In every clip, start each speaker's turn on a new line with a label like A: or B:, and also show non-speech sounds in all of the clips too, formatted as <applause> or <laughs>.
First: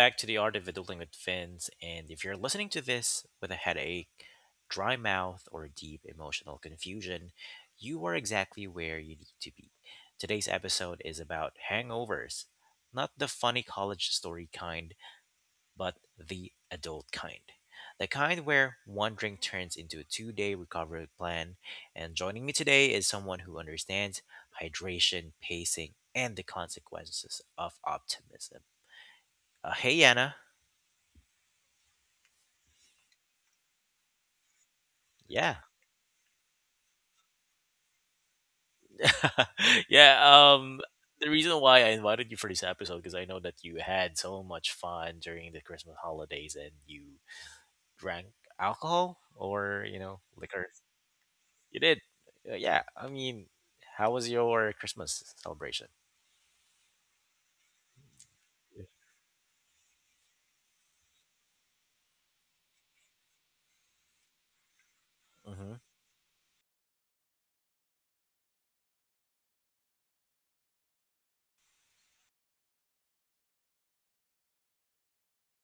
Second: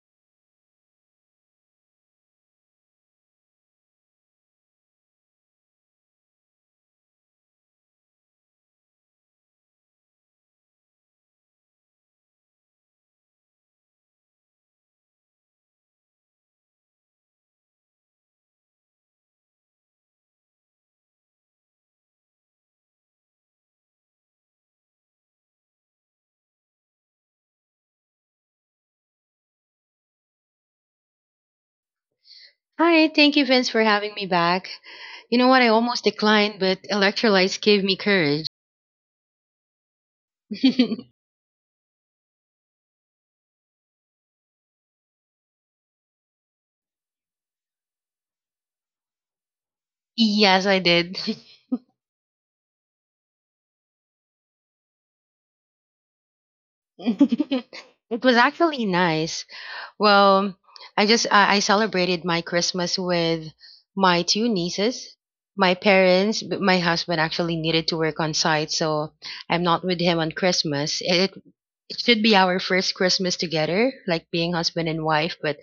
A: back to the Art of Adulting with Fins. And if you're listening to this with a headache, dry mouth, or deep emotional confusion, you are exactly where you need to be. Today's episode is about hangovers, not the funny college story kind, but the adult kind. The kind where one drink turns into a 2 day recovery plan. And joining me today is someone who understands hydration, pacing, and the consequences of optimism. Hey, Anna.
B: Hi, thank you, Vince, for having me back. You know
A: Yeah.
B: what? I almost declined, but electrolytes gave me courage.
A: <laughs> yeah um the
B: <laughs>
A: reason why I invited you for this episode because I know that you had so much fun during the Christmas holidays and you drank alcohol or
B: Yes,
A: liquor.
B: I did.
A: You did. Yeah I mean, how was your Christmas celebration?
B: <laughs> It was actually nice. Well, I celebrated my Christmas with my two nieces,
A: Mm-hmm.
B: my parents, but my husband actually needed to work on site, so I'm not with him on Christmas. It should be our first Christmas together, like being husband and wife, but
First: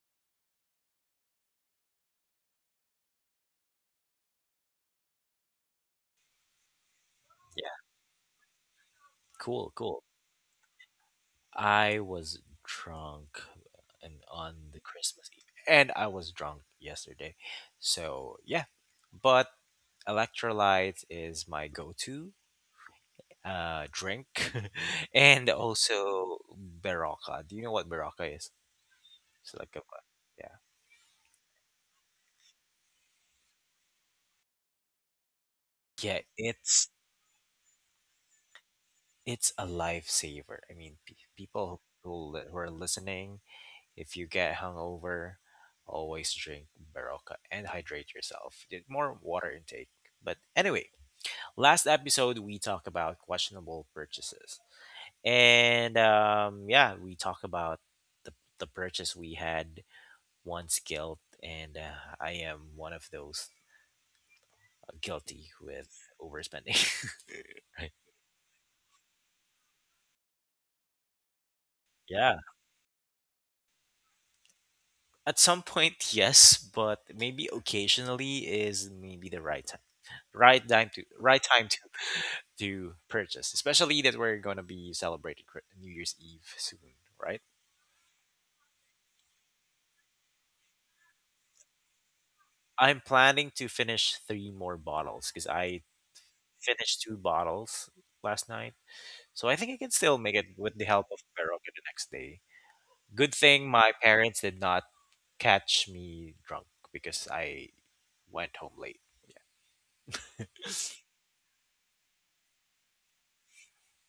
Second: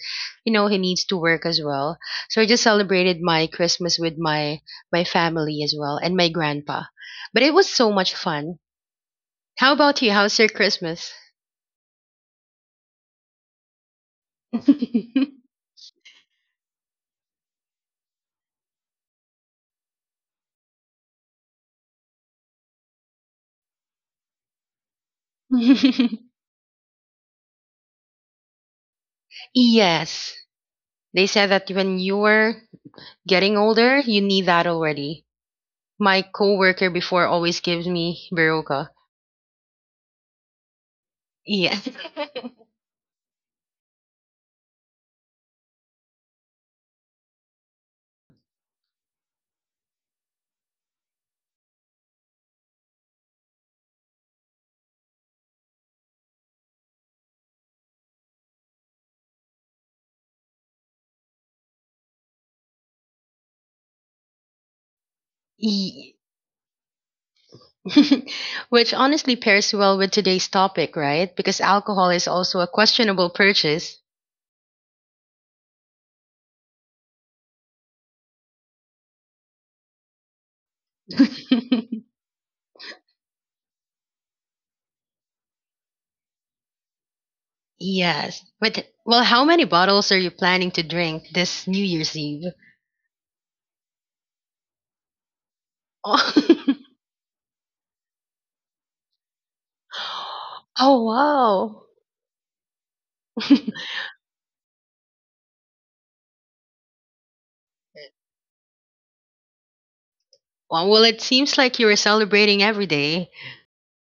B: you know, he needs to work as well. So I just celebrated my Christmas with my family as well and my grandpa. But it was
A: Yeah,
B: so much fun.
A: cool,
B: How about
A: cool.
B: you? How's your Christmas?
A: I was drunk and on the Christmas eve
B: <laughs>
A: and I was drunk yesterday, so yeah. But electrolytes is my go-to drink, <laughs> and
B: <laughs>
A: also Baraka. Do you know what Baraka is? It's like a
B: Yes.
A: yeah,
B: They said that when you were getting older, you need that already.
A: yeah.
B: My
A: It's
B: coworker before always gives me Baroka.
A: it's a lifesaver. I mean,
B: Yeah.
A: people who who are listening, if you get hungover, always drink Baraka and hydrate yourself. Get more water intake. But anyway, last episode we talk about questionable purchases, and yeah, we talk about the the purchase we had one's guilt, and I am one of those guilty
B: <laughs>
A: with
B: Ye-
A: overspending. <laughs> Right?
B: <laughs> Which honestly pairs well with today's topic, right? Because alcohol is
A: Yeah.
B: also a questionable purchase.
A: At some point, yes, but maybe occasionally is maybe the right time. Right time
B: <laughs>
A: to purchase, especially that we're gonna be celebrating New Year's Eve soon, right?
B: Yes. But well, how many bottles are you planning to drink this New Year's Eve? <laughs>
A: I'm planning to finish three more bottles because I
B: Oh,
A: finished two bottles last night. So I think I can still make it with the
B: oh
A: help of karaoke the
B: wow.
A: next day. Good thing
B: <laughs>
A: my parents did not catch me drunk because I went home late.
B: Well, well, it seems like you were celebrating every day.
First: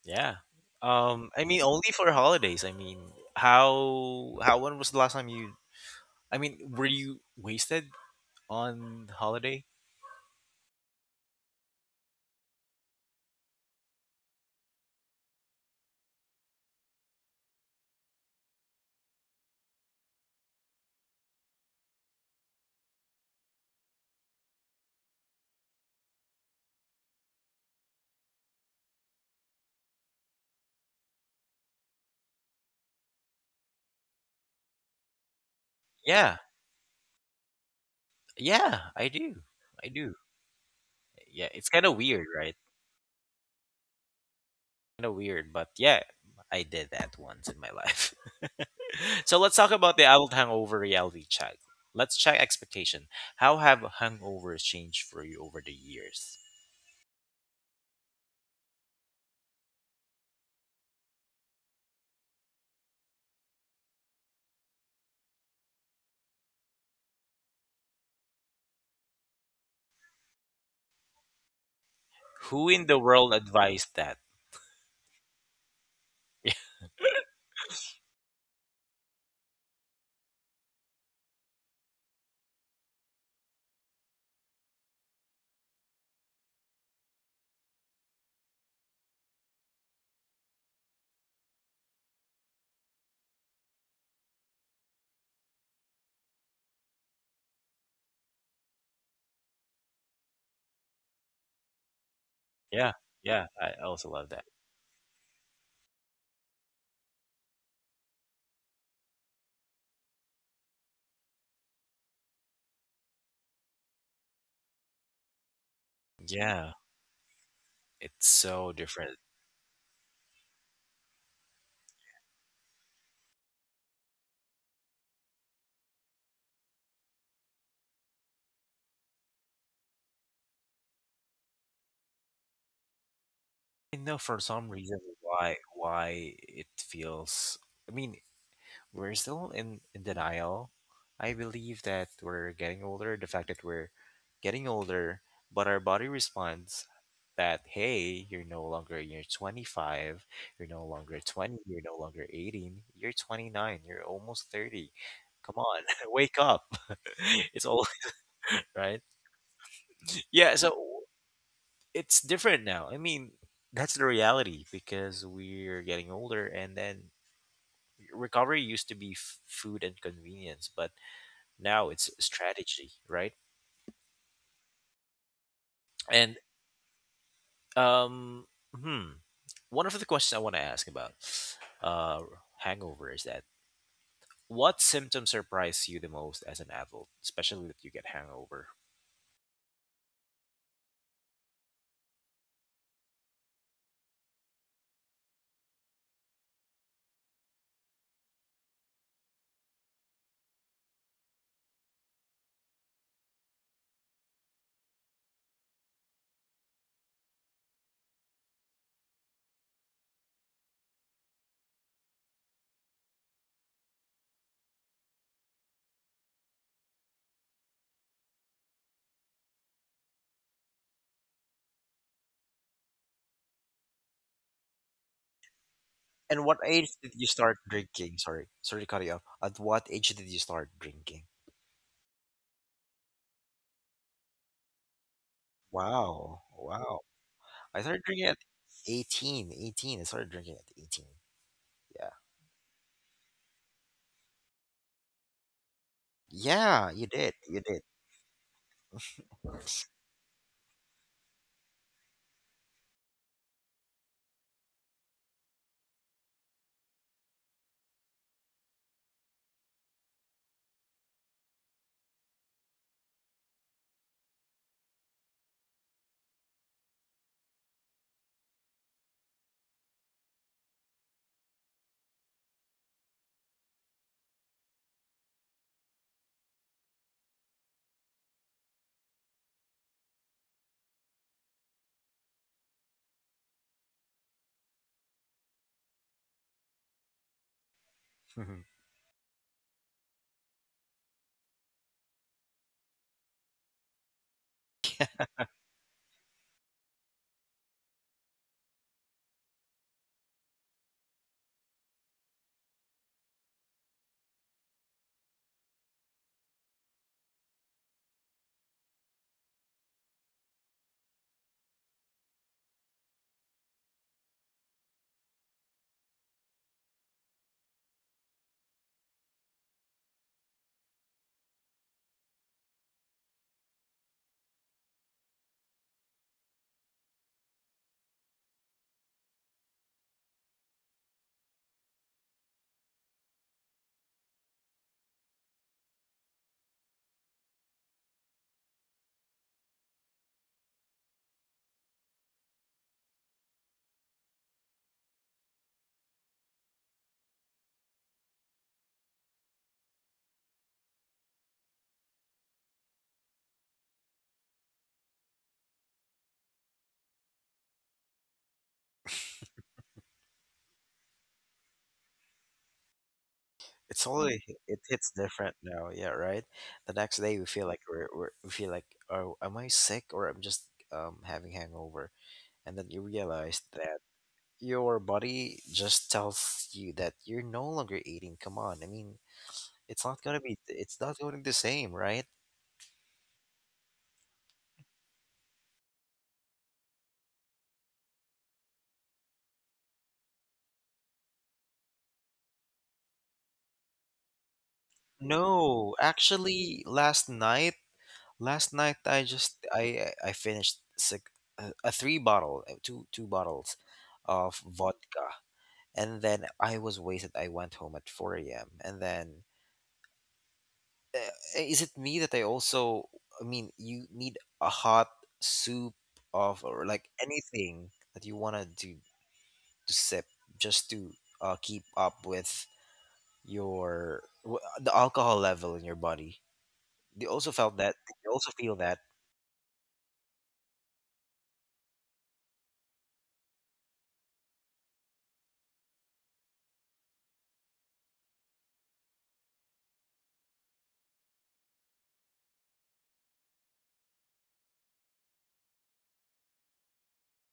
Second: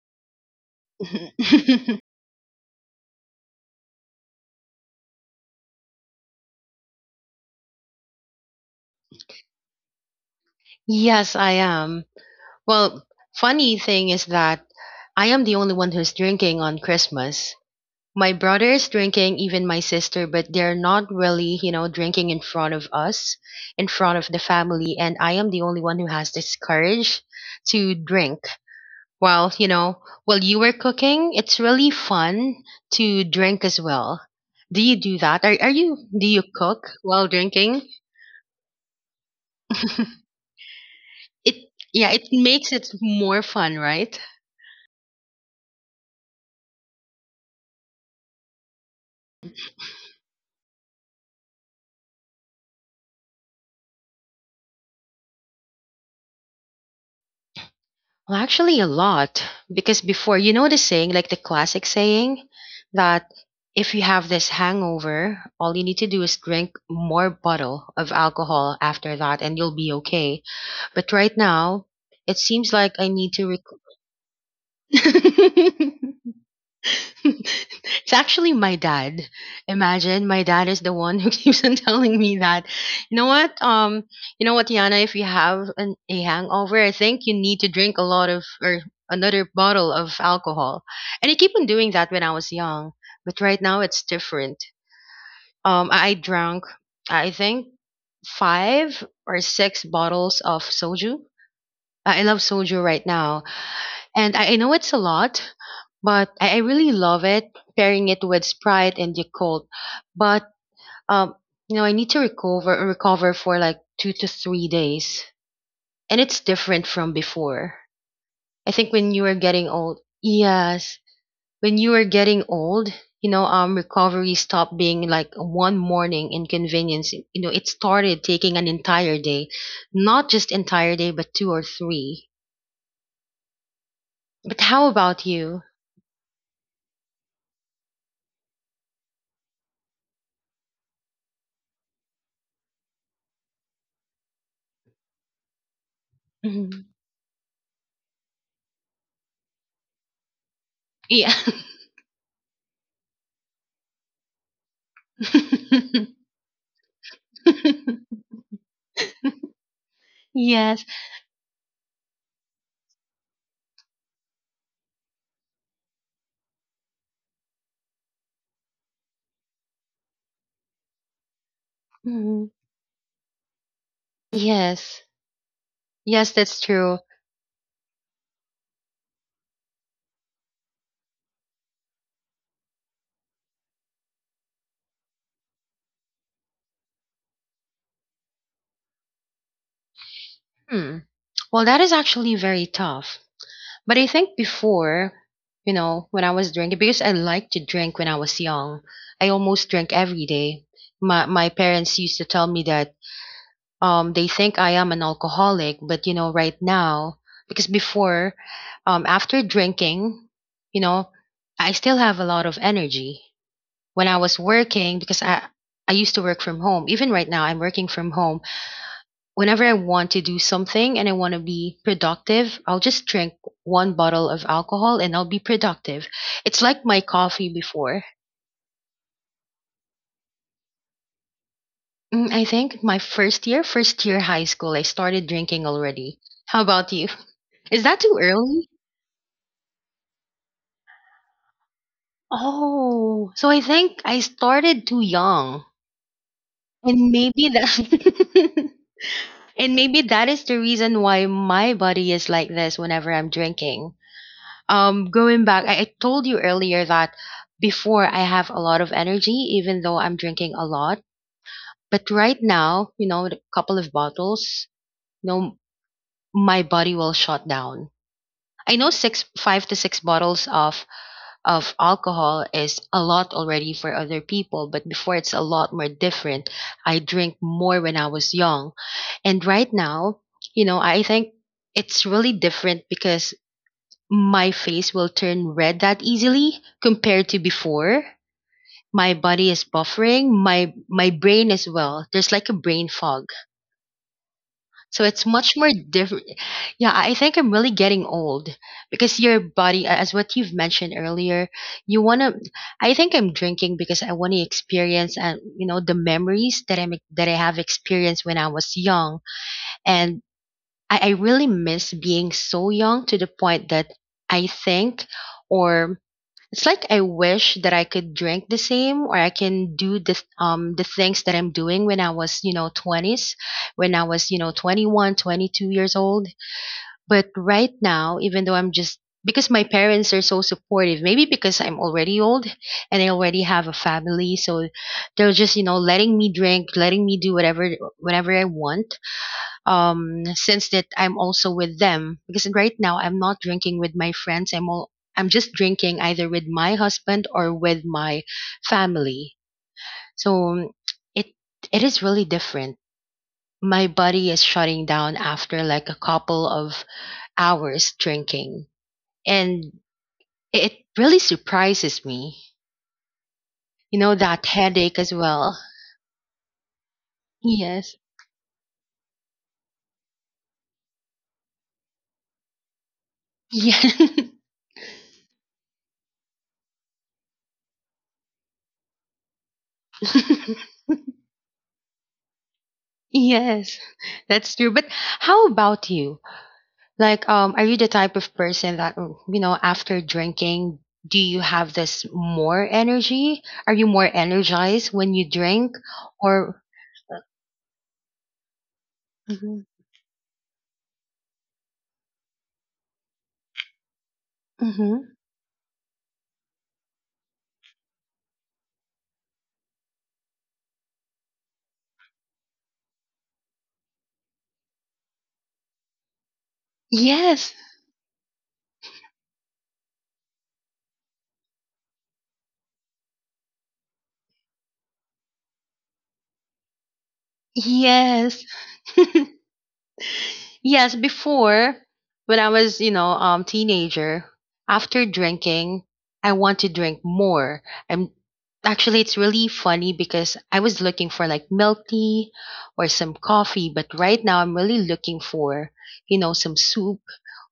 A: Yeah. I mean, only for
B: <laughs>
A: holidays. I mean, how when was the last time you? I mean, were you wasted on holiday?
B: Yes, I am. Well, funny thing is that I am the only one who's drinking on Christmas. My brother is drinking, even my sister, but they're not really, you know, drinking in front of us, in front of the family, and I am the only one who has this courage to drink. While, you know, while you were cooking, it's really fun to drink as well. Do you do that? Are you do
A: Yeah,
B: you cook while drinking?
A: yeah, I do, I do.
B: <laughs>
A: Yeah,
B: It
A: it's kind of
B: Yeah,
A: weird,
B: it
A: right?
B: makes it more fun, right?
A: Kind of weird, but yeah, I did that once in my life. <laughs> So let's talk about the adult hangover reality check. Let's check expectation. How have hangovers changed for you over the years?
B: Well, actually, a lot. Because before, you know the saying, like the classic saying, that if you have this hangover, all you need to do is drink more bottle of alcohol after that and you'll be okay. But right now, it
A: Who
B: seems
A: in
B: like
A: the
B: I need
A: world
B: to rec-
A: advised that?
B: <laughs> <laughs> It's actually my dad. Imagine my dad is the one who <laughs> keeps on telling me that, you know what, um, you know what, Yana, if you have a hangover, I think you need to drink a lot of or another bottle of alcohol. And I keep on doing that when I was young, but right now it's different. I drank, I think, five or six bottles of soju. I love soju
A: Yeah,
B: right now,
A: yeah, I also love
B: and
A: that.
B: I know it's a lot, but I really love it, pairing it with Sprite and Yakult. But um, you know, I need to recover for like 2 to 3 days. And it's
A: Yeah,
B: different from before.
A: it's so
B: I think
A: different.
B: when you were getting old, yes, when you were getting old, you know, recovery stopped being like one morning inconvenience. You know, it started taking an entire day, not just entire day, but two or three.
A: I know for
B: But
A: some
B: how
A: reason
B: about
A: why
B: you?
A: it feels. I mean, we're still in denial. I believe that we're getting older. The fact that we're getting older, but our body responds
B: Mhm. <laughs>
A: that hey, you're 25, you're no longer
B: Yeah.
A: 20, you're no longer 18, you're 29, you're almost 30.
B: <laughs>
A: Come on, <laughs> wake up. <laughs> It's all. Right? Yeah, so
B: Yes.
A: it's different now. I mean, that's the reality because we're getting older, and then recovery used to be food and convenience, but now it's
B: Mm.
A: strategy, right?
B: Yes.
A: And
B: Yes, that's true.
A: um, hmm, one of the questions I want to ask about uh, hangover is that what symptoms surprise you the most as an adult, especially that you get hangover?
B: Hmm. Well, that is actually very tough. But I think before, you know, when I was drinking, because I liked to drink when I was young, I almost drank every day. My parents used to tell me that they think I am an alcoholic, but you know, right now, because before, after drinking, you know, I still have a lot of energy. When I was working because I used to work from home. Even right now, I'm working from home. Whenever I want to do something and I want to be productive, I'll just drink one bottle of alcohol and I'll be productive.
A: And what
B: It's like
A: age
B: my
A: did you
B: coffee
A: start
B: before.
A: drinking? Sorry, sorry to cut you off. At what age did you start drinking?
B: I think my first year high school, I started drinking already.
A: Wow,
B: How about
A: wow.
B: you? <laughs>
A: I
B: Is
A: started
B: that too
A: drinking at
B: early?
A: 18. 18. I started drinking at 18. Yeah.
B: Oh, so I think I started too young.
A: Yeah, you
B: And
A: did.
B: maybe
A: You did.
B: that <laughs> and maybe that is the reason why my body is like this whenever I'm drinking. Going back, I told you earlier that before I have a lot of energy, even though I'm drinking a lot. But right now, you know, a couple of bottles, you know, my body will shut down. I know five to six bottles of alcohol is a lot already for other people, but before it's a lot more different. I drink more when I was young. And right now, you know, I think it's really different because my face will turn red that easily compared to before.
A: <laughs>
B: My body is buffering, my brain as well. There's like a brain fog, so it's much more different. Yeah, I think I'm really getting old because your body, as what you've mentioned earlier, you want to. I think I'm drinking because I want to experience and you know the memories that I have experienced when I was young, and I really miss being so young to the point that I think or it's like I wish that I could drink the same or I can do the things that I'm doing when I was, you know, 20s, when I was, you know, 21, 22 years old. But right now, even though I'm just because my parents are so supportive, maybe because I'm already old and I already have a family, so they're just, you know, letting me drink, letting me do whatever I want since that I'm also with them because right now I'm not drinking with my friends, I'm just drinking either with my husband or with my family. So it it is really different. My body is shutting down after like a couple of hours drinking, and it really surprises me, you
A: It's
B: know,
A: only
B: that
A: it
B: headache
A: hits
B: as
A: different
B: well.
A: now. Yeah, right. The next day we feel like
B: Yes.
A: we're, we're we feel like oh, am I sick or I'm just having hangover, and then you realize
B: Yeah.
A: that your body just tells you that you're no longer eating. Come on, I mean it's
B: <laughs>
A: not going to be the same, right?
B: Yes, that's true. But how about you? Like, are you the type of person that, you know, after drinking, do you have this more energy? Are you more energized when you drink?
A: No,
B: Or,
A: actually, last night last night I just
B: Mhm,
A: I finished a two bottles of
B: mhm.
A: vodka, and then I was wasted. I went home at four a.m. and then uh, is it me that I also? I mean, you need a hot soup of or like
B: Yes,
A: anything that you wanted to sip just to keep up with the alcohol level in your body. You also felt that. You
B: yes.
A: also feel that.
B: <laughs> Yes, before when I was, you know, teenager, after drinking, I want to drink more. I'm Actually it's really funny because I was looking for like milk tea or some coffee, but right now I'm really looking for, you know, some soup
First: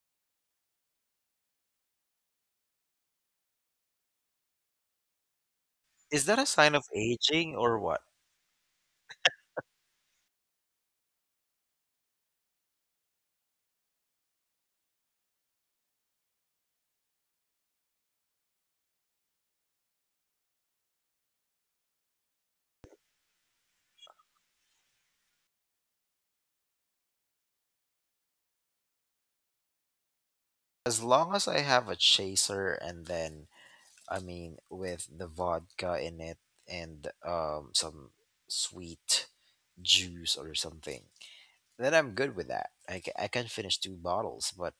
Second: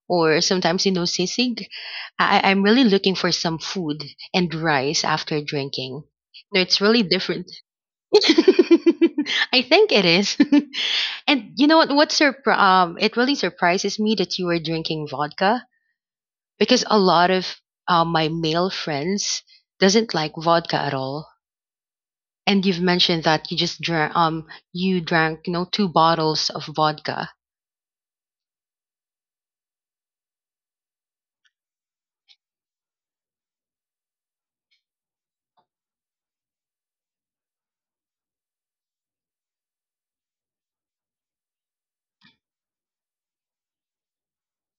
B: or sometimes you know sisig. I'm really looking for some food and rice after drinking.
A: Is that a
B: No,
A: sign
B: it's
A: of
B: really different.
A: aging or what?
B: <laughs> I think it is. <laughs> And you know what? It really surprises me that you were drinking vodka because a lot of my male friends doesn't like vodka at all. And you've mentioned that you just drank, you drank, you know, two bottles of vodka.
A: As long as I have a chaser, and then I mean with the vodka in it and some sweet juice or something, then I'm good with that. I, I can finish two bottles, but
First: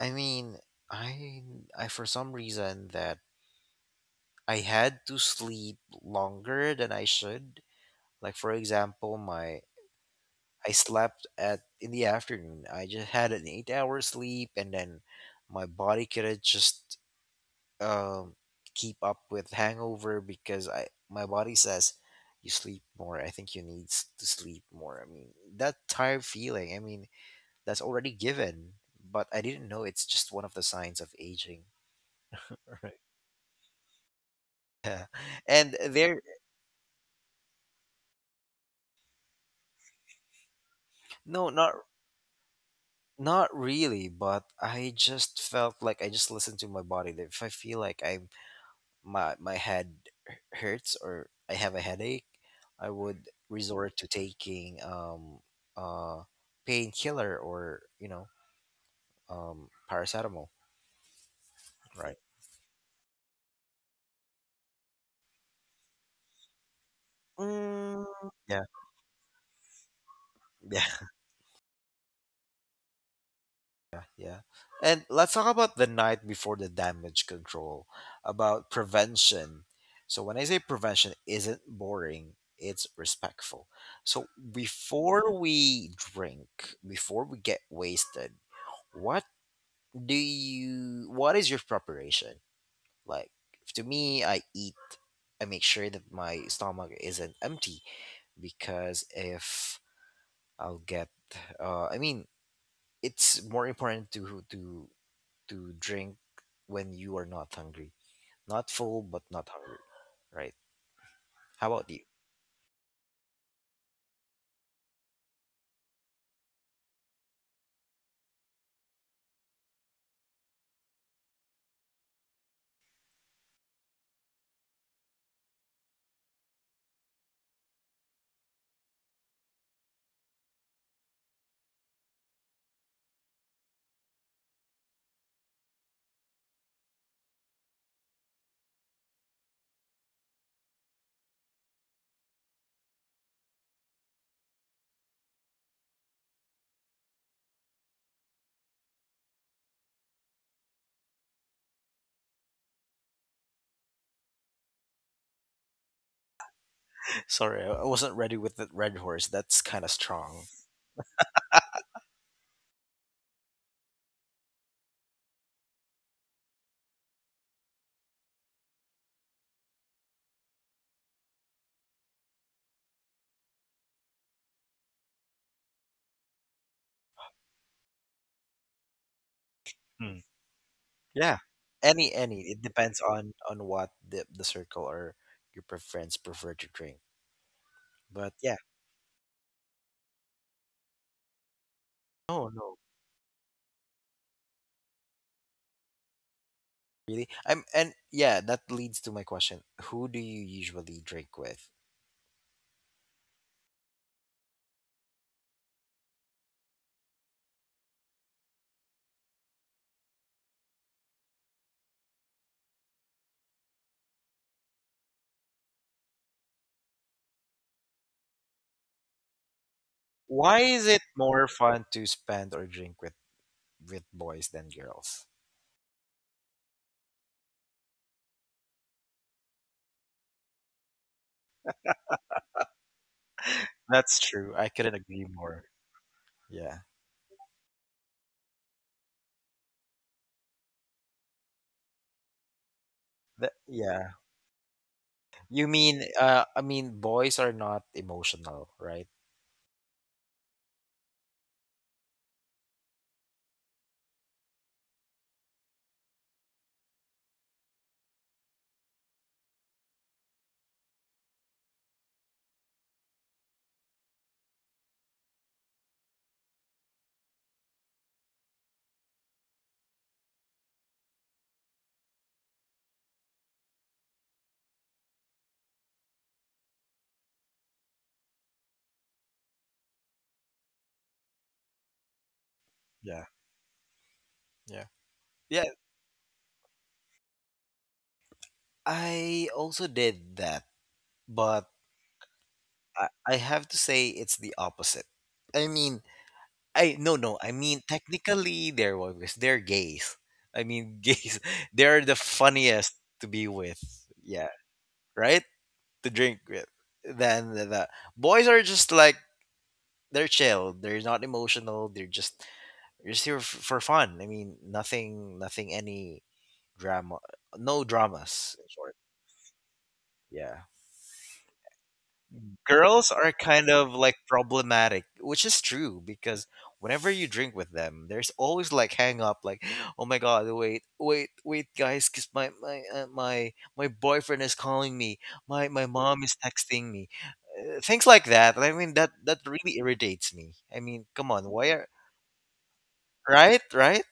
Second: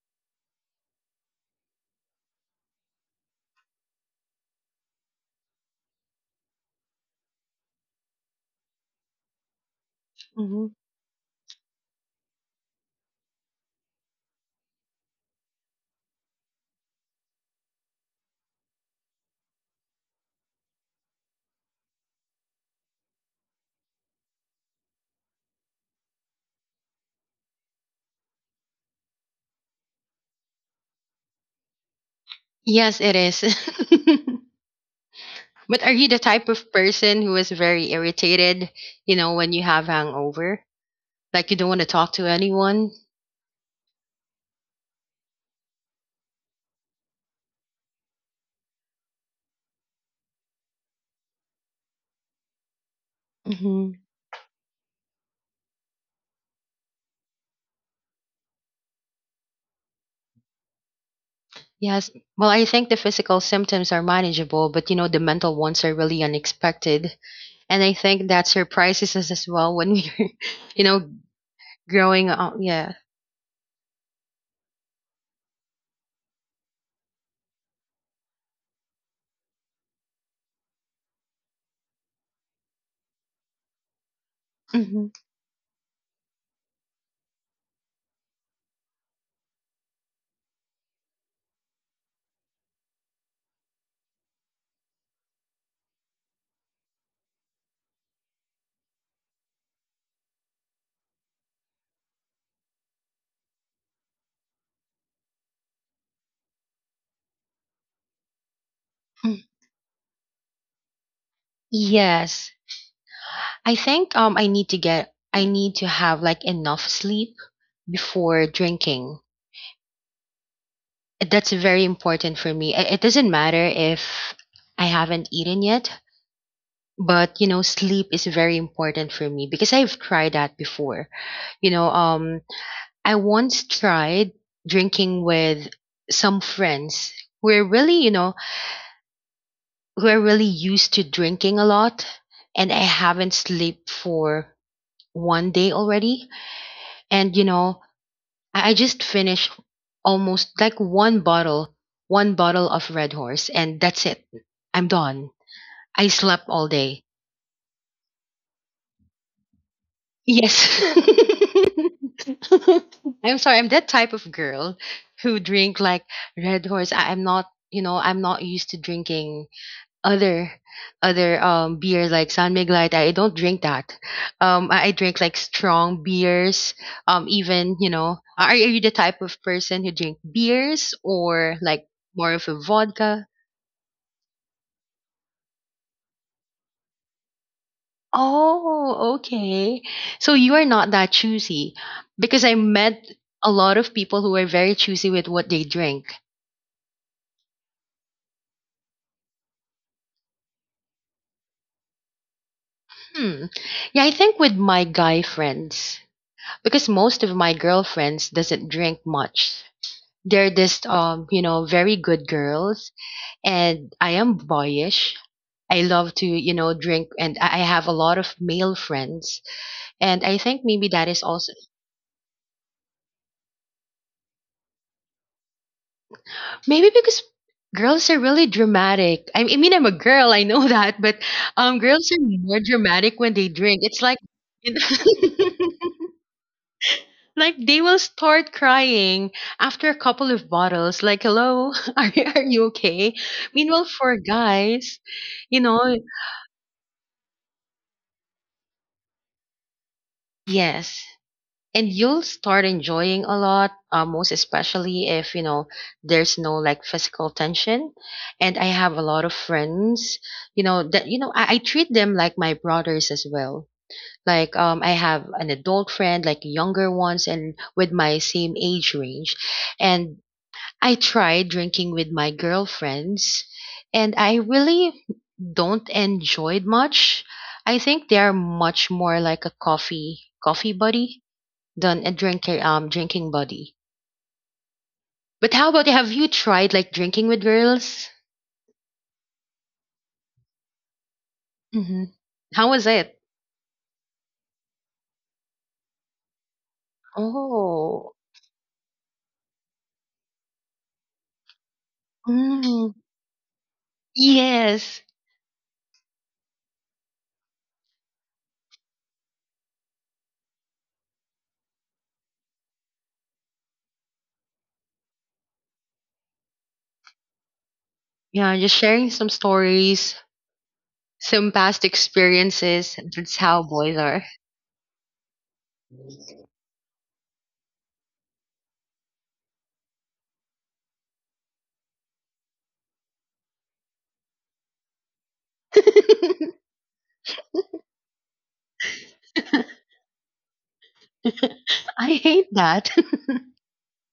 A: I mean I I for some reason that I had to sleep longer than I should. Like for example, my
B: Hmm.
A: I slept at in the afternoon. I just had an 8 hour sleep and then my body could have just um, keep up with hangover because I my body says you sleep more. I think you need to sleep more. I mean that tired feeling. I mean that's already given, but I didn't know it's just one of the signs of aging. <laughs> Right.
B: Yes, it is.
A: Yeah.
B: <laughs>
A: And
B: But are you the
A: there
B: type of person who is very irritated, you know, when you have hangover?
A: no
B: Like you don't
A: not
B: want to talk to anyone?
A: not really, but I just felt like I just listened to my body. That if I feel like I'm my head hurts or I have a headache, I would resort to taking uh painkiller or paracetamol.
B: Yes.
A: Right.
B: Well, I think the physical symptoms are manageable, but you know, the mental ones are really unexpected. And I
A: Mm,
B: think that
A: yeah.
B: surprises us as well when we're,
A: <laughs>
B: <laughs> you know,
A: Yeah.
B: growing up. Yeah.
A: Yeah. Yeah. And let's talk about the night before the damage control, about prevention. So when I say prevention isn't boring, it's respectful. So
B: Hmm.
A: before we drink, before we get wasted, what do you what is your preparation like? To me, I eat. I make sure that my stomach isn't empty because if I'll get I mean it's more important to drink when you are not hungry, not full but not hungry, right? How about you?
B: Yes. I think I need to have like enough sleep before drinking. That's very important for me. It doesn't matter if I haven't eaten yet, but you know, sleep is very important for me because I've tried that before. You know, I once tried drinking with some friends who are really, you know, who are really used to drinking a lot, and I haven't slept for one day already. And you know, I just finished almost like one bottle of Red Horse, and that's it. I'm done. I slept all day.
A: <laughs> Sorry, I wasn't ready with the Red Horse. That's kind of strong.
B: Yes. <laughs> I'm sorry. I'm that type of girl who drink like Red Horse. I'm not, you know, I'm not used to drinking other other beers like San Miguel. I don't drink that. I drink like strong beers. Even you know, are you the type of person who drink
A: Hmm.
B: beers
A: Yeah,
B: or like more
A: any
B: of a
A: it depends
B: vodka?
A: on what the circle or your preference prefer to drink, but yeah.
B: Oh, okay. So you are not that choosy because
A: Oh
B: I
A: no,
B: met a lot of people who are very choosy with what they drink.
A: really. I'm and Yeah, that leads to my question. Who do you usually drink with?
B: Hmm. Yeah, I think with my guy friends because most of my girlfriends doesn't drink much. They're just you know, very good girls and I am boyish. I love to, you know, drink and I have a lot of male friends and I think
A: Why
B: maybe
A: is it
B: that is
A: more
B: also.
A: fun to spend or drink with boys than girls?
B: Maybe because girls are really dramatic. I mean, I'm a girl, I know that, but girls are more dramatic when they drink. It's like,
A: That's true. I couldn't agree
B: <laughs>
A: more. Yeah.
B: like they will start crying after a couple of bottles. Like, hello, <laughs> are you okay?
A: That,
B: Meanwhile,
A: yeah.
B: for guys, you
A: You
B: know,
A: mean I mean boys are not emotional, right?
B: yes, and you'll start enjoying a lot most especially if you know there's no like physical tension and I have a lot of friends that I treat them like my brothers as well like I have an adult friend like younger ones and with my same age range and I try drinking with my girlfriends and I really don't enjoy it much. I think they are much more like a coffee buddy than a drinker
A: Yeah.
B: drinking buddy.
A: Yeah.
B: But
A: Yeah,
B: how about have you tried like drinking with girls?
A: I also did that, but
B: Hmm. How was it?
A: I have to say it's the opposite. I mean, I no. I mean,
B: Oh,
A: technically, they're walrus. They're gays. I mean, <laughs> gays. They're the
B: mm,
A: funniest to be with. Yeah,
B: yes.
A: right. To drink with. Then the boys are just like they're chill. They're not emotional. They're just here for fun. I mean, nothing, any drama, no
B: Yeah,
A: dramas. In
B: just
A: short,
B: sharing some stories,
A: yeah.
B: some past experiences.
A: Girls are
B: That's how
A: kind of
B: boys
A: like
B: are.
A: problematic, which is true because whenever you drink with them, there's always like hang up, like, oh my god, wait, wait, wait, guys, because my my boyfriend is calling me, my mom is
B: <laughs>
A: texting me, things like that. I mean that that really irritates me. I mean, come on, why are
B: I hate that.
A: right, right,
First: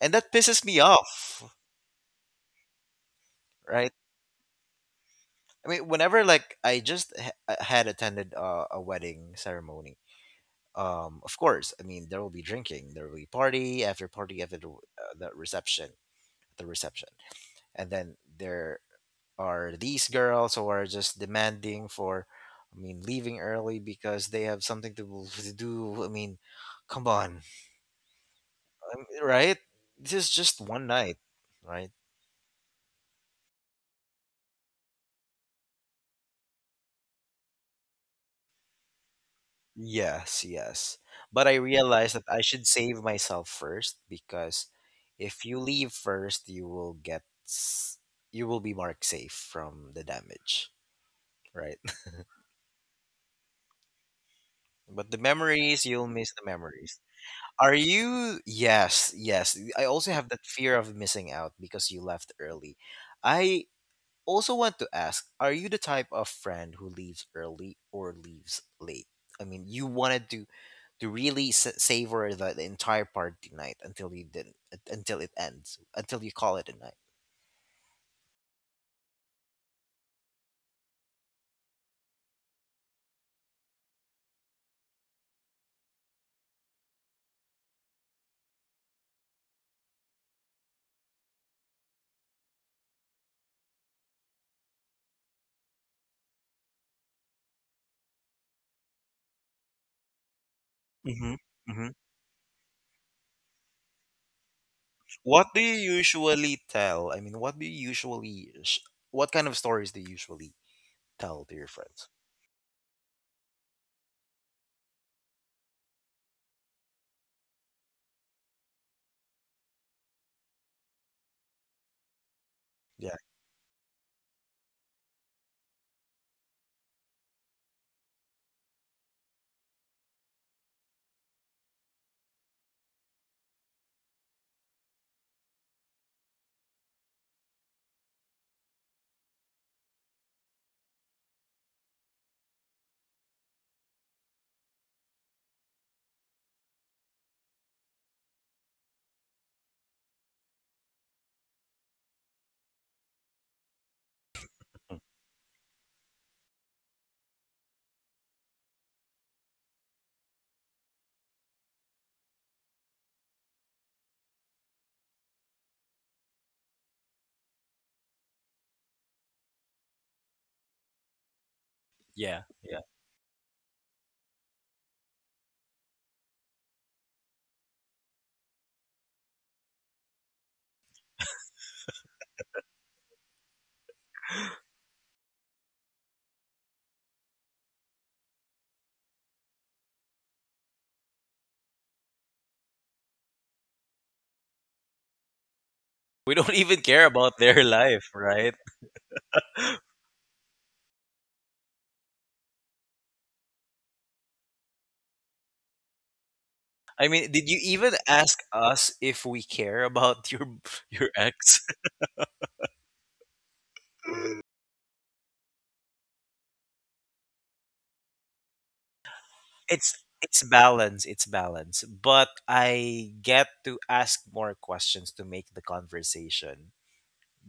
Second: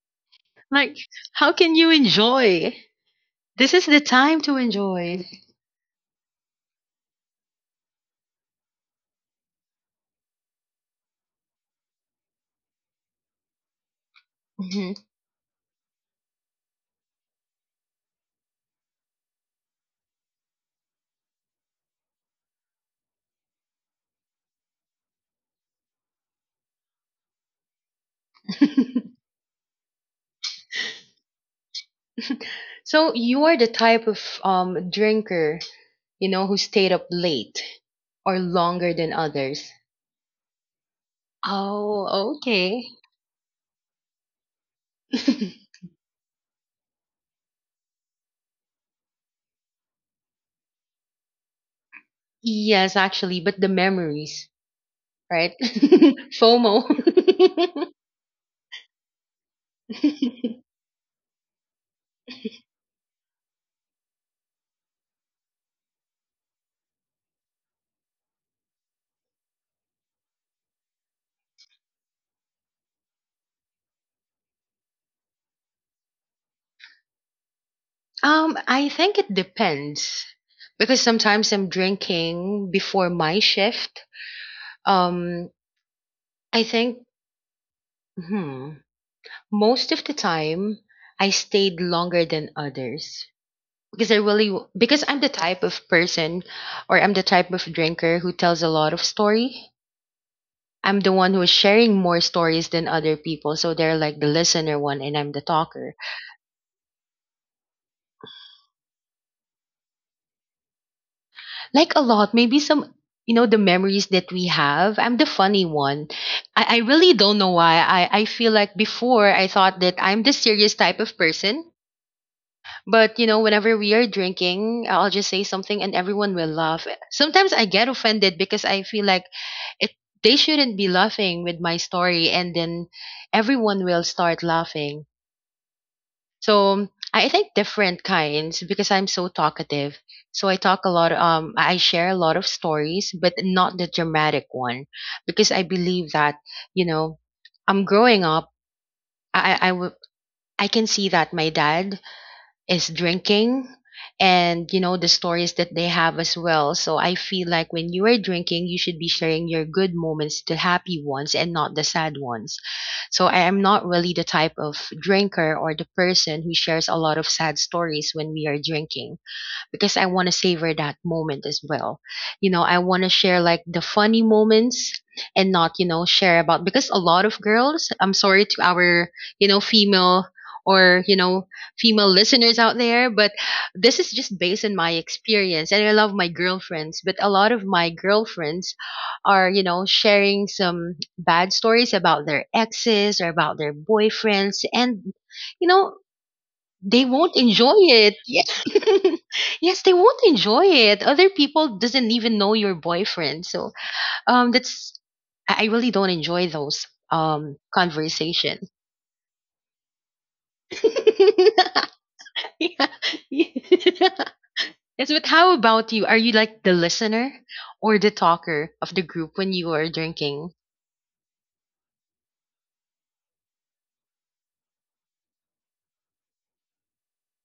A: and that pisses
B: <laughs>
A: me
B: Like,
A: off,
B: how can you enjoy? This is
A: right.
B: the time to enjoy.
A: I mean, whenever like I just had attended a wedding ceremony, of course, I mean, there will be drinking, there will be party after party after
B: Mhm.
A: the reception, and then there are these girls who are just demanding for, I mean, leaving early because they have something to do. I mean, come on, um,
B: <laughs>
A: right? This is just one night, right?
B: So you are the type of drinker, who stayed up late or longer than others.
A: Yes, yes. But I
B: Oh,
A: realized that I should
B: okay.
A: save myself first because if you
B: <laughs>
A: leave first, you will get s- you will be marked safe from the damage, right? <laughs>
B: Yes, actually, but the memories,
A: But the
B: right? <laughs>
A: memories, you'll miss the
B: FOMO.
A: memories. Are you? Yes, yes. I also have that fear
B: <laughs>
A: of missing out because you left early. I also want to ask, are you the type of friend who leaves early or leaves late? I mean, you wanted to really savor the entire party night until you didn't until it ends until you call it a night.
B: I think it depends because sometimes I'm drinking before my shift. Um, I think, hmm, most of the time I stayed longer than others, because I'm the type of person or I'm the type of drinker who tells a lot of story. I'm the
A: Mm-hmm.
B: one who is
A: Mm-hmm.
B: sharing more stories than other people, so they're like the listener one, and I'm the
A: What do you
B: talker.
A: usually tell? I mean, what do you usually, what kind of stories do you usually tell to your
B: Like a
A: friends?
B: lot, maybe some the memories that we have. I'm the funny one. I really don't know why. I feel like before I thought that I'm the serious type of person.
A: Yeah,
B: But whenever we are drinking, I'll just say something and everyone will laugh. Sometimes I get offended because I feel like it they shouldn't be laughing with my story, and then everyone will start laughing. So I think different kinds because I'm so talkative, so I talk a lot, I share a lot of stories, but not the dramatic one, because I believe that, you know I'm growing up. I i, I w- I can see that my dad is drinking, and you know the stories that they have as well, so I feel like when you are drinking you should be sharing your good moments, the happy ones, and not the sad ones. So I am not really the type of drinker or the person who shares a lot of sad stories when we are drinking, because I want to savor that moment as well.
A: yeah, yeah.
B: I
A: <laughs>
B: want to share like the funny moments and not, share about, because a lot of girls, I'm sorry to our, female or, female listeners out there, but this is just based on my experience, and I love my girlfriends, but a lot of my girlfriends are, sharing some bad stories about their exes or about their boyfriends, and you know
A: We don't even care
B: they won't
A: about their
B: enjoy
A: life,
B: it.
A: right?
B: Yes. <laughs> Yes, they won't enjoy it. Other people doesn't even know your boyfriend. So that's, I really don't enjoy those
A: I mean, did you even ask
B: conversation.
A: us if we care about your <laughs> your
B: <laughs>
A: ex?
B: Yeah. <laughs> Yes, but how about you? Are you like the listener or the talker of the group when
A: <laughs>
B: you are
A: It's
B: drinking?
A: balance, it's balance. But I get to ask more questions to make the conversation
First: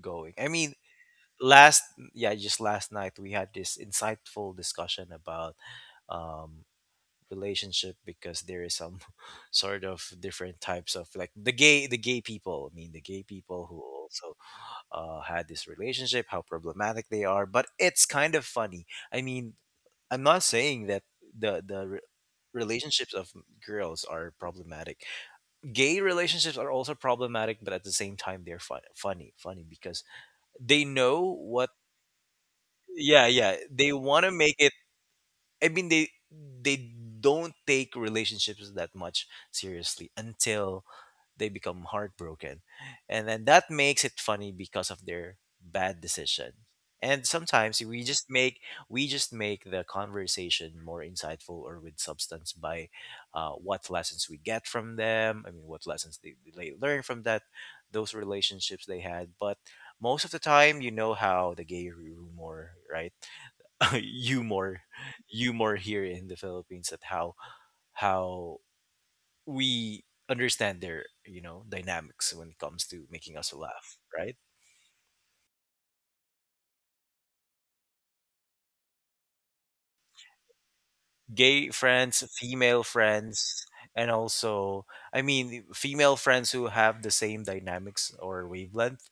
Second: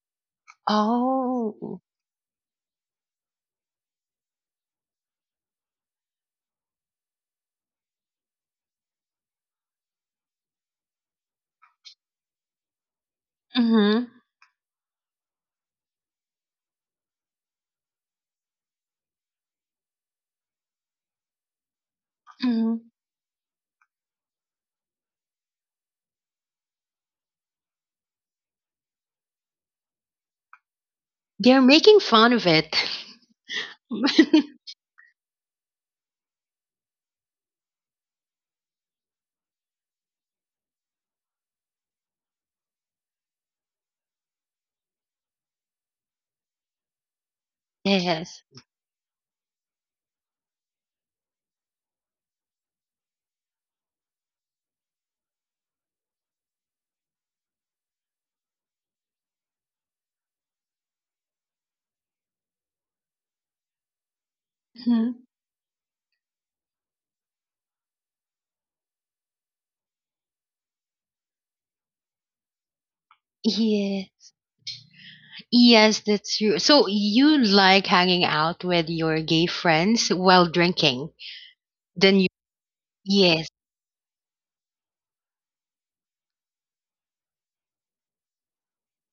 A: going. I mean,
B: Oh.
A: last yeah, just last night we had this insightful discussion about um relationship because there is some <laughs> sort of different types of like the gay people. I mean, the gay
B: Mhm.
A: people who
B: Mm-hmm.
A: also had this relationship, how problematic they are. But it's kind of funny. I mean, I'm not saying that the the re-
B: Hmm.
A: relationships of girls are problematic, gay relationships are also problematic, but at the same time they're funny, funny because they know what.
B: They're making fun of it.
A: Yeah, yeah, they want to make it.
B: <laughs>
A: I mean they don't take relationships that much seriously until they become heartbroken, and then that makes it funny because of their bad decision. And sometimes
B: Yes.
A: we just make the conversation more insightful or with substance by what lessons we get from them. I mean what lessons they learn from that those relationships they had. But most of the time, you know how the gay rumor, right? <laughs> humor
B: Hmm.
A: Humor here in the Philippines, at how how we understand their, you know, dynamics when it comes to making us laugh,
B: Yes.
A: right?
B: Yes, that's true. So you like hanging out with your gay friends while drinking.
A: Gay
B: Then
A: friends,
B: you,
A: female
B: yes,
A: friends, and also, I mean, female friends who have the same dynamics or wavelength,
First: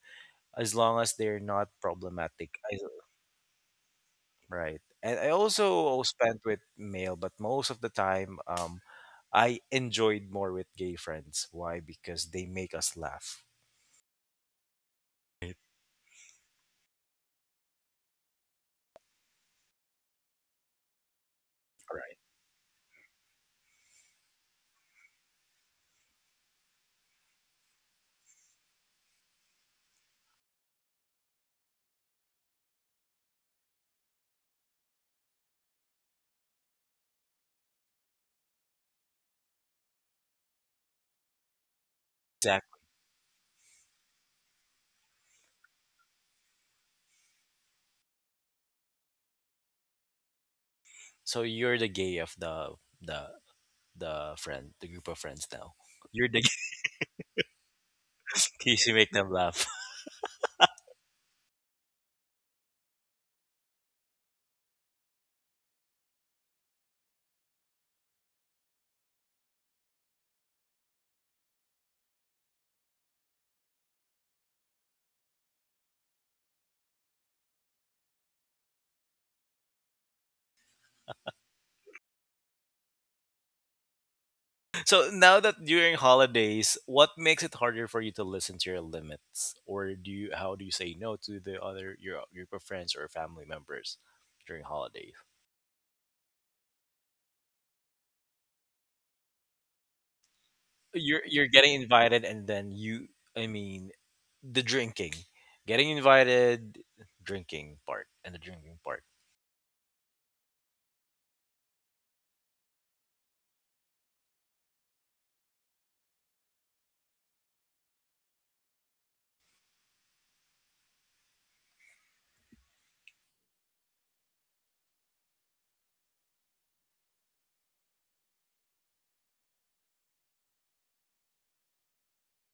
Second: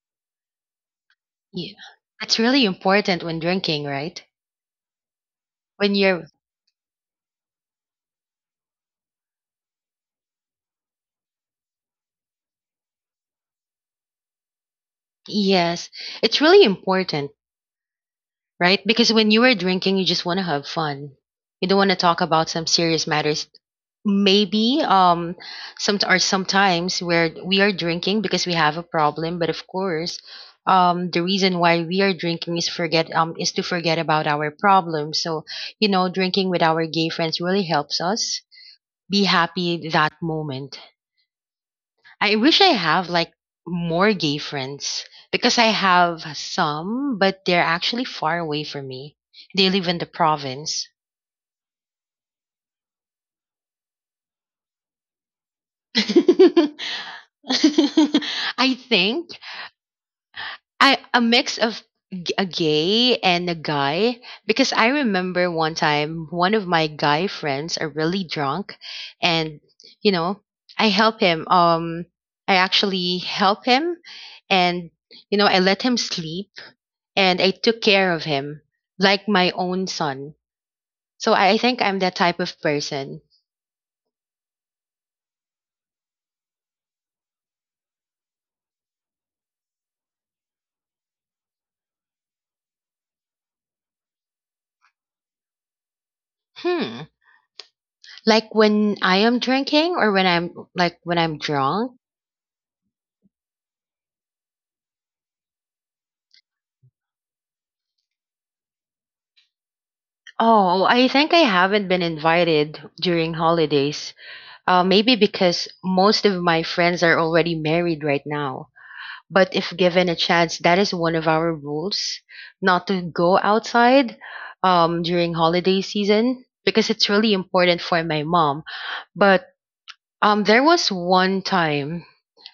A: as long as they're not
B: yeah. That's
A: problematic.
B: really important when drinking, right?
A: Right, and I
B: When
A: also
B: you're,
A: spent with male, but most of the time, I enjoyed more with gay friends. Why? Because they make us laugh.
B: yes, it's really important, right? Because when you are drinking, you just want to have fun. You don't want to talk about some serious matters. Maybe, some or sometimes where we are drinking because we have a problem, but of course the reason why we are drinking is to forget about our problem. So drinking with our gay friends really helps us be happy that moment. I wish I
A: Exactly.
B: have like more gay friends, because I have some but they're actually far away from me. They live in the province.
A: So you're the gay of the the friend, the group of friends now. You're the <laughs>
B: <laughs> <laughs> I
A: gay 'cause you make
B: think
A: them laugh. <laughs>
B: I a mix of a gay and a guy, because I remember one time one of my guy friends are really drunk, and you know I help him, I actually help him, and I let him sleep, and I took care of him like my own son. So I think I'm that type of person.
A: So now that during holidays, what makes it harder for you to listen to your limits, or do you, how do you say no to the other, your group of friends or family members during holidays?
B: Hmm. Like when I am drinking or when I'm like when
A: You're
B: I'm
A: you're getting
B: drunk.
A: invited, and then I mean, the drinking, getting invited, drinking part, and the drinking part.
B: Oh, I think I haven't been invited during holidays. Maybe because most of my friends are already married right now. But if given a chance, that is one of our rules, not to go outside during holiday season because it's really important for my mom. But there was one time,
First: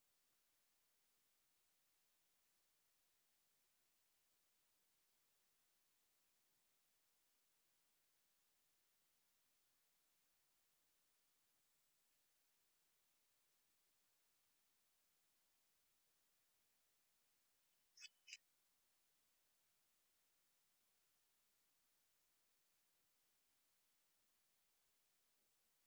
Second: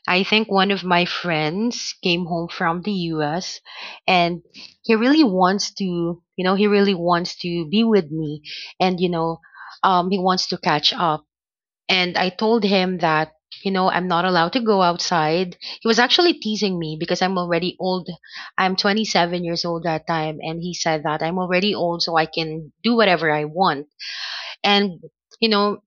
B: I think one of my friends came home from the US, and he really wants to, he really wants to be with me, and, he wants to catch up. And I told him that, I'm not allowed to go outside. He was actually teasing me because I'm already old. I'm 27 years old that time. And he said that I'm already old so I can do whatever I want. And, you know,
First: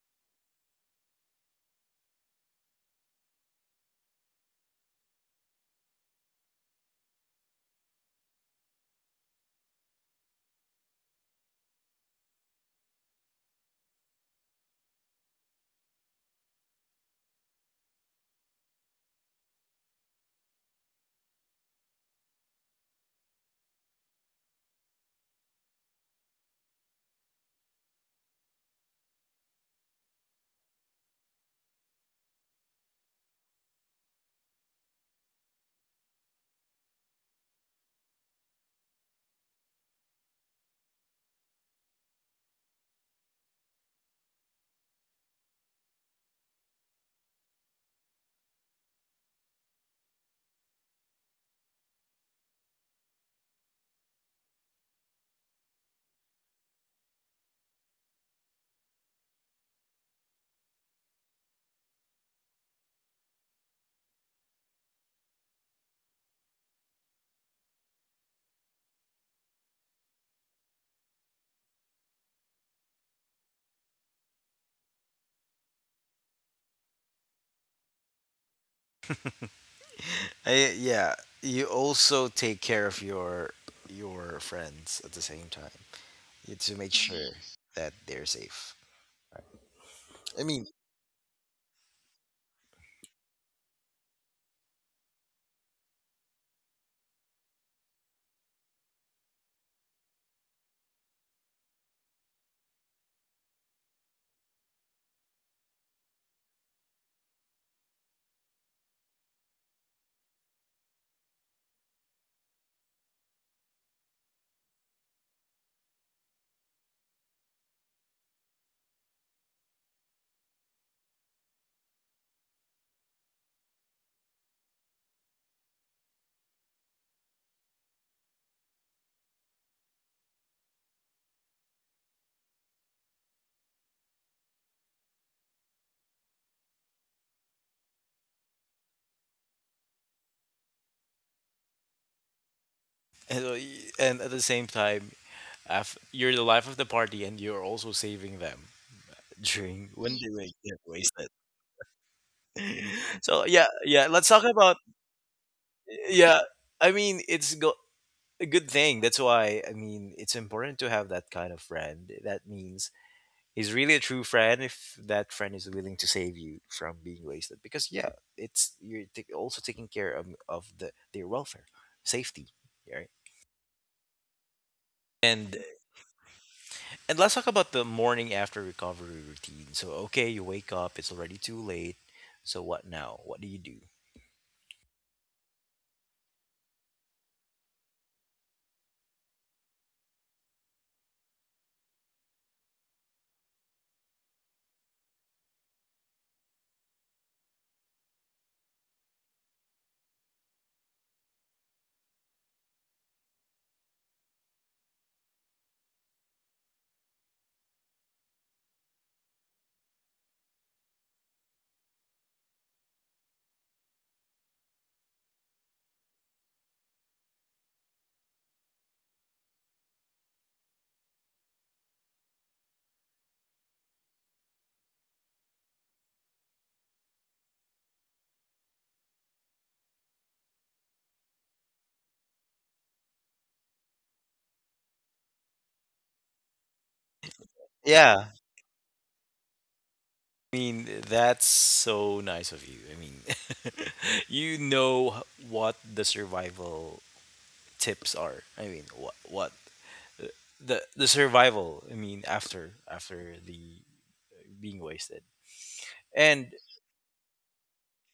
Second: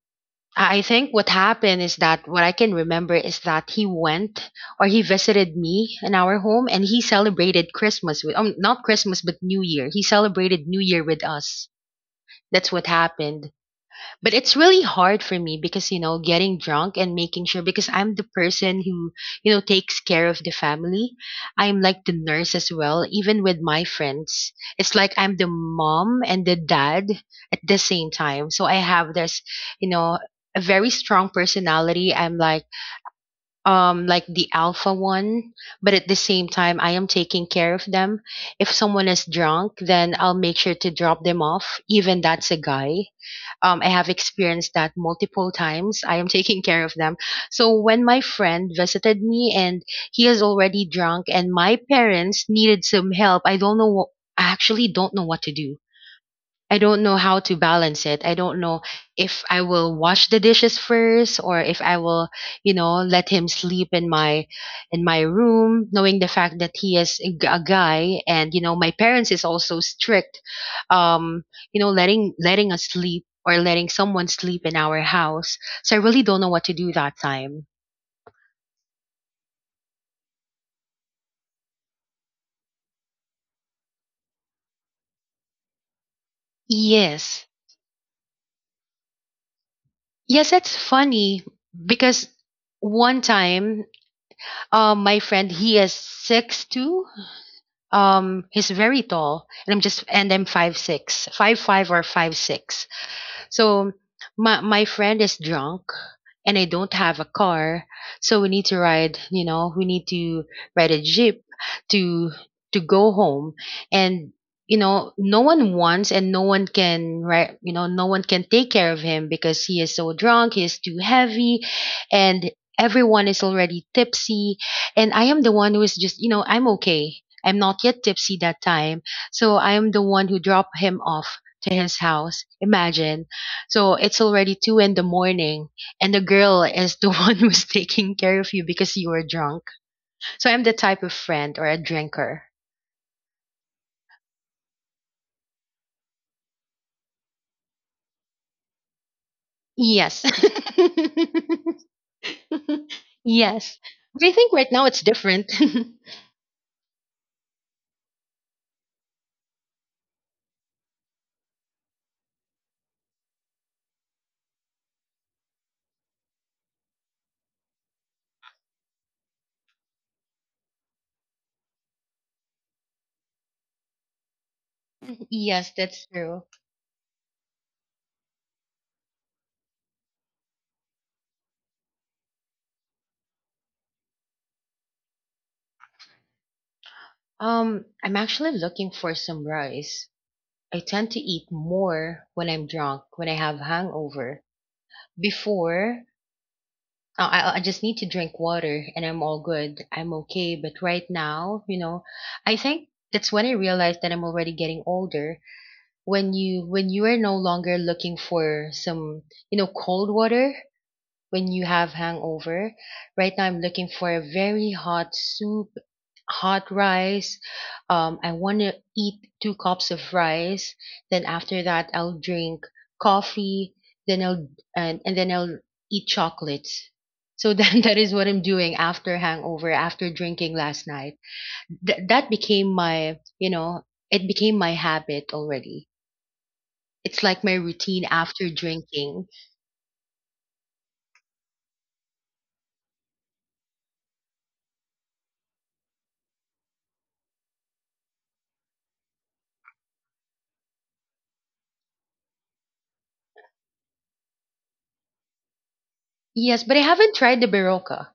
B: I think what happened is that what I can remember is that he went or he visited me in our home, and he celebrated Christmas with, not Christmas, but New Year. He celebrated New Year with us. That's what happened. But it's really hard for me because, getting drunk and making sure, because I'm the person who, takes care of the family. I'm like the nurse as well, even with my friends. It's like I'm the mom and the dad at the same time. So I have this, you know, a very strong personality. I'm like the alpha one, but at the same time I am taking care of them. If someone is drunk, then I'll make sure to drop them off, even that's a guy. I have experienced that multiple times. I am <laughs> taking care of them. So when my friend visited me and he is already drunk and my parents needed some help, I don't know what, I actually don't know what to do. I don't know how to balance it. I don't know if I will wash the dishes first, or if I will, let him sleep in my room, knowing the fact that he is a a guy, and my parents is also strict, um, letting us sleep, or letting someone sleep in our house. So I really don't know what to do that time.
A: I, yeah, you also take care of your friends at the same time, to make sure,
B: Yes.
A: yes, that they're safe. I
B: Yes,
A: mean,
B: it's funny because one time, my friend, he is 6'2". He's very tall, and I'm just and I'm 5'6", five 5 or 5'6". So my friend is drunk and I don't have a car. So we need to ride a jeep to to go home, and no one wants, and no one can, right, no one can take care of him because he is so drunk, he is too heavy, and everyone is already tipsy, and I am the one who is just, I'm okay. I'm not yet tipsy that time. So I am the one who dropped him off to his house. Imagine. So it's already 2 in the morning, and the girl is the <laughs> one who's taking care of you because you were drunk. So I'm the type of friend or a drinker.
A: and, and at the same time, you're the life of the party, and you're also saving them during when
B: Yes.
A: they may get wasted.
B: <laughs>
A: <laughs> So yeah,
B: Yes.
A: yeah.
B: But
A: Let's
B: I
A: talk
B: think right
A: about.
B: now it's different.
A: Yeah. I mean, a good thing. That's why, I mean, it's important to have that kind of friend. That means he's really a true friend if that friend is willing to save you from being wasted. Because, yeah, it's, you're also taking care of the their welfare, safety, right?
B: <laughs>
A: And
B: Yes, that's true.
A: and let's talk about the morning after recovery routine. So okay, you wake up, it's already too late. So what now? What do you do?
B: I'm actually looking for some rice. I tend to eat more when I'm drunk, when I have hangover. Before, oh, I just need to drink water and I'm all good. I'm okay. But right now, I think that's when I realized that I'm already getting older. When you are no longer looking for some, cold water, when you have hangover. Right now, I'm looking for a very hot soup, hot rice. I want to eat 2 cups of rice. Then after that, I'll drink coffee. Then I'll and then I'll eat chocolates. So then, <laughs> that is what I'm doing after hangover, after drinking last night. That became my, it became my habit already. It's like my routine
A: Yeah.
B: after drinking.
A: I mean, that's so nice of you. I mean, <laughs> you know, what the survival tips are. I mean, what the survival, I mean, after after the being wasted, and
B: Yes, but I haven't tried the Barocca.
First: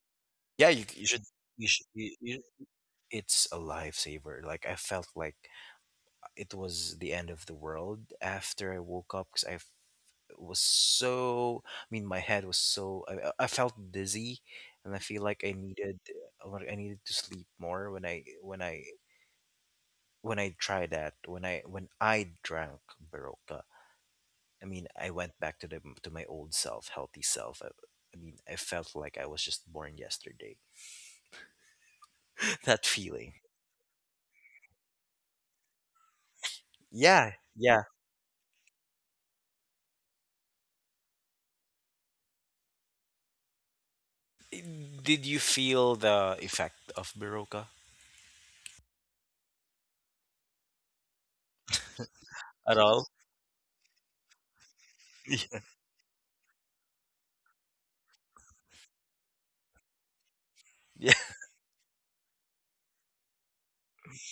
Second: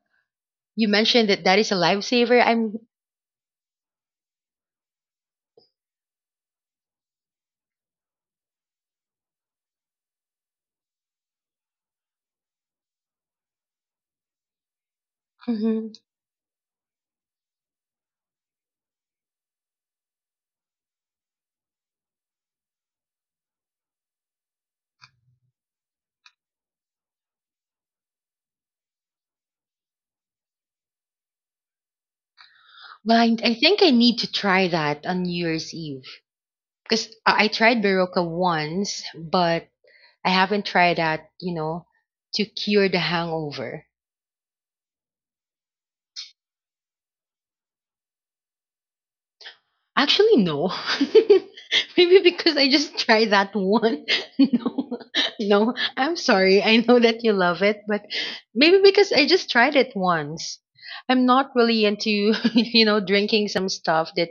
A: yeah,
B: You
A: you should,
B: mentioned that that
A: you
B: is a
A: should you, you,
B: lifesaver. I'm,
A: it's a lifesaver. Like I felt like it was the end of the world after I woke up because was so. I mean, my head was so. I felt dizzy, and I feel like
B: mhm.
A: I needed to sleep more when I when I when I tried that, when I drank Baroque. I mean, I went back to the to my old self, healthy self. I mean, I felt like I was just born yesterday. <laughs> That
B: Well,
A: feeling.
B: I think I need to try that on New Year's Eve, because
A: Yeah,
B: I
A: yeah.
B: tried Barocca once, but I haven't tried that, to cure the hangover.
A: Did you feel the effect of Baroka
B: Actually, no. <laughs> Maybe because I
A: at
B: just
A: all?
B: tried that one. <laughs> No,
A: <laughs>
B: no, I'm sorry. I know that you love it, but maybe because I just tried it once.
A: Yeah.
B: I'm not really into, <laughs> drinking some stuff that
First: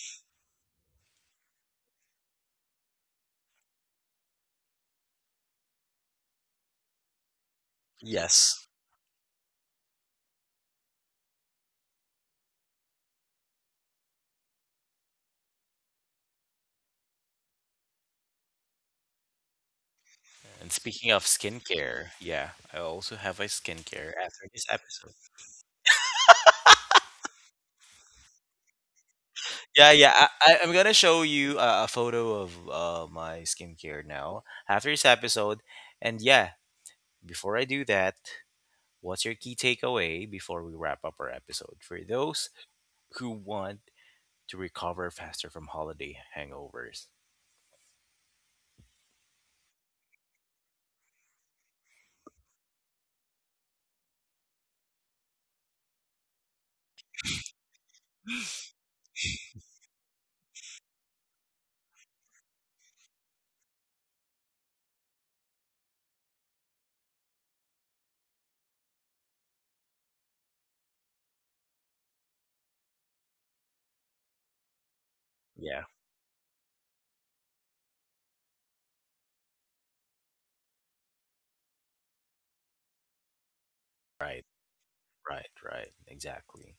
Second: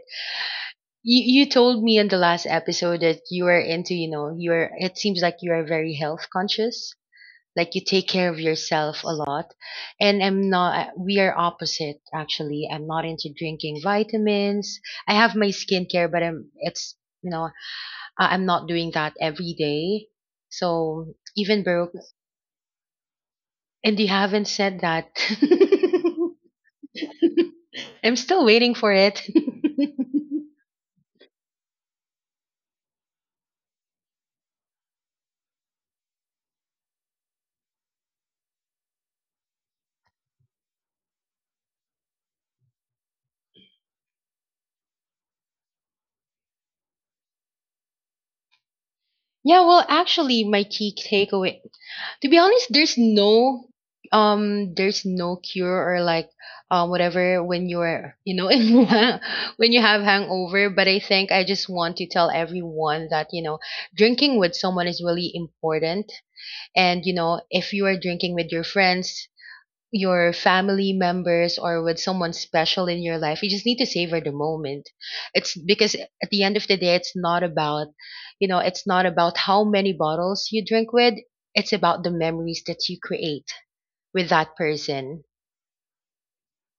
B: you told me in the last episode that you are into, you are, it seems like you are very health conscious, like you take care of
A: Yes.
B: yourself a lot. And I'm not we are opposite actually. I'm not into drinking vitamins. I have my skincare, but I'm it's, you know, I'm not doing that every day.
A: And speaking
B: So
A: of
B: even broke,
A: skincare, yeah, I also have a
B: and you
A: skincare
B: haven't
A: after this
B: said that.
A: episode.
B: <laughs> I'm still waiting for it.
A: Yeah,
B: <laughs>
A: yeah, I'm gonna show you a photo of my skincare now after this episode. And yeah, before I do that, what's your key takeaway before we wrap up our episode for those who want to recover faster from holiday hangovers?
B: Yeah, well, actually, my key takeaway, to be honest, there's no cure, or like whatever when you're, <laughs>
A: <sighs>
B: in, when you have hangover. But I think I just want to tell everyone that, drinking with someone is really important, and, if you are drinking with your friends, your family members, or with someone special in your life, you just need to savor the moment. It's
A: Yeah,
B: because at the end of the day, it's not about how many bottles you drink with, it's about the memories that you create with
A: right,
B: that person.
A: right. Exactly.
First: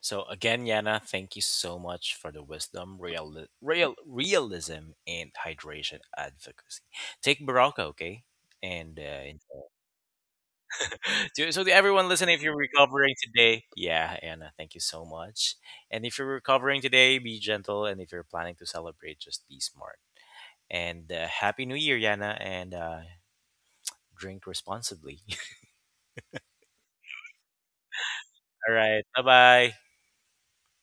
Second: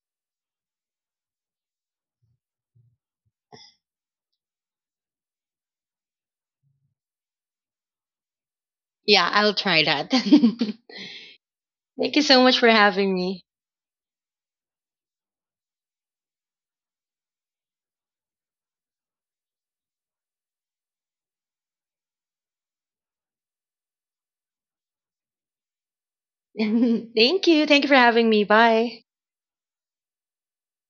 A: So again, Yana, thank you so much for the wisdom, real realism, and hydration advocacy. Take Baraka, okay? And
B: Yeah, I'll
A: enjoy.
B: try that. <laughs> Thank
A: <laughs> So, so to everyone
B: you
A: listening, if
B: so
A: you're
B: much for
A: recovering
B: having me.
A: today, yeah, Anna, thank you so much. And if you're recovering today, be gentle. And if you're planning to celebrate, just be smart. And Happy New Year, Yana, and drink responsibly. <laughs>
B: <laughs> Thank you, thank you for having me.
A: All
B: Bye.
A: right. Bye bye.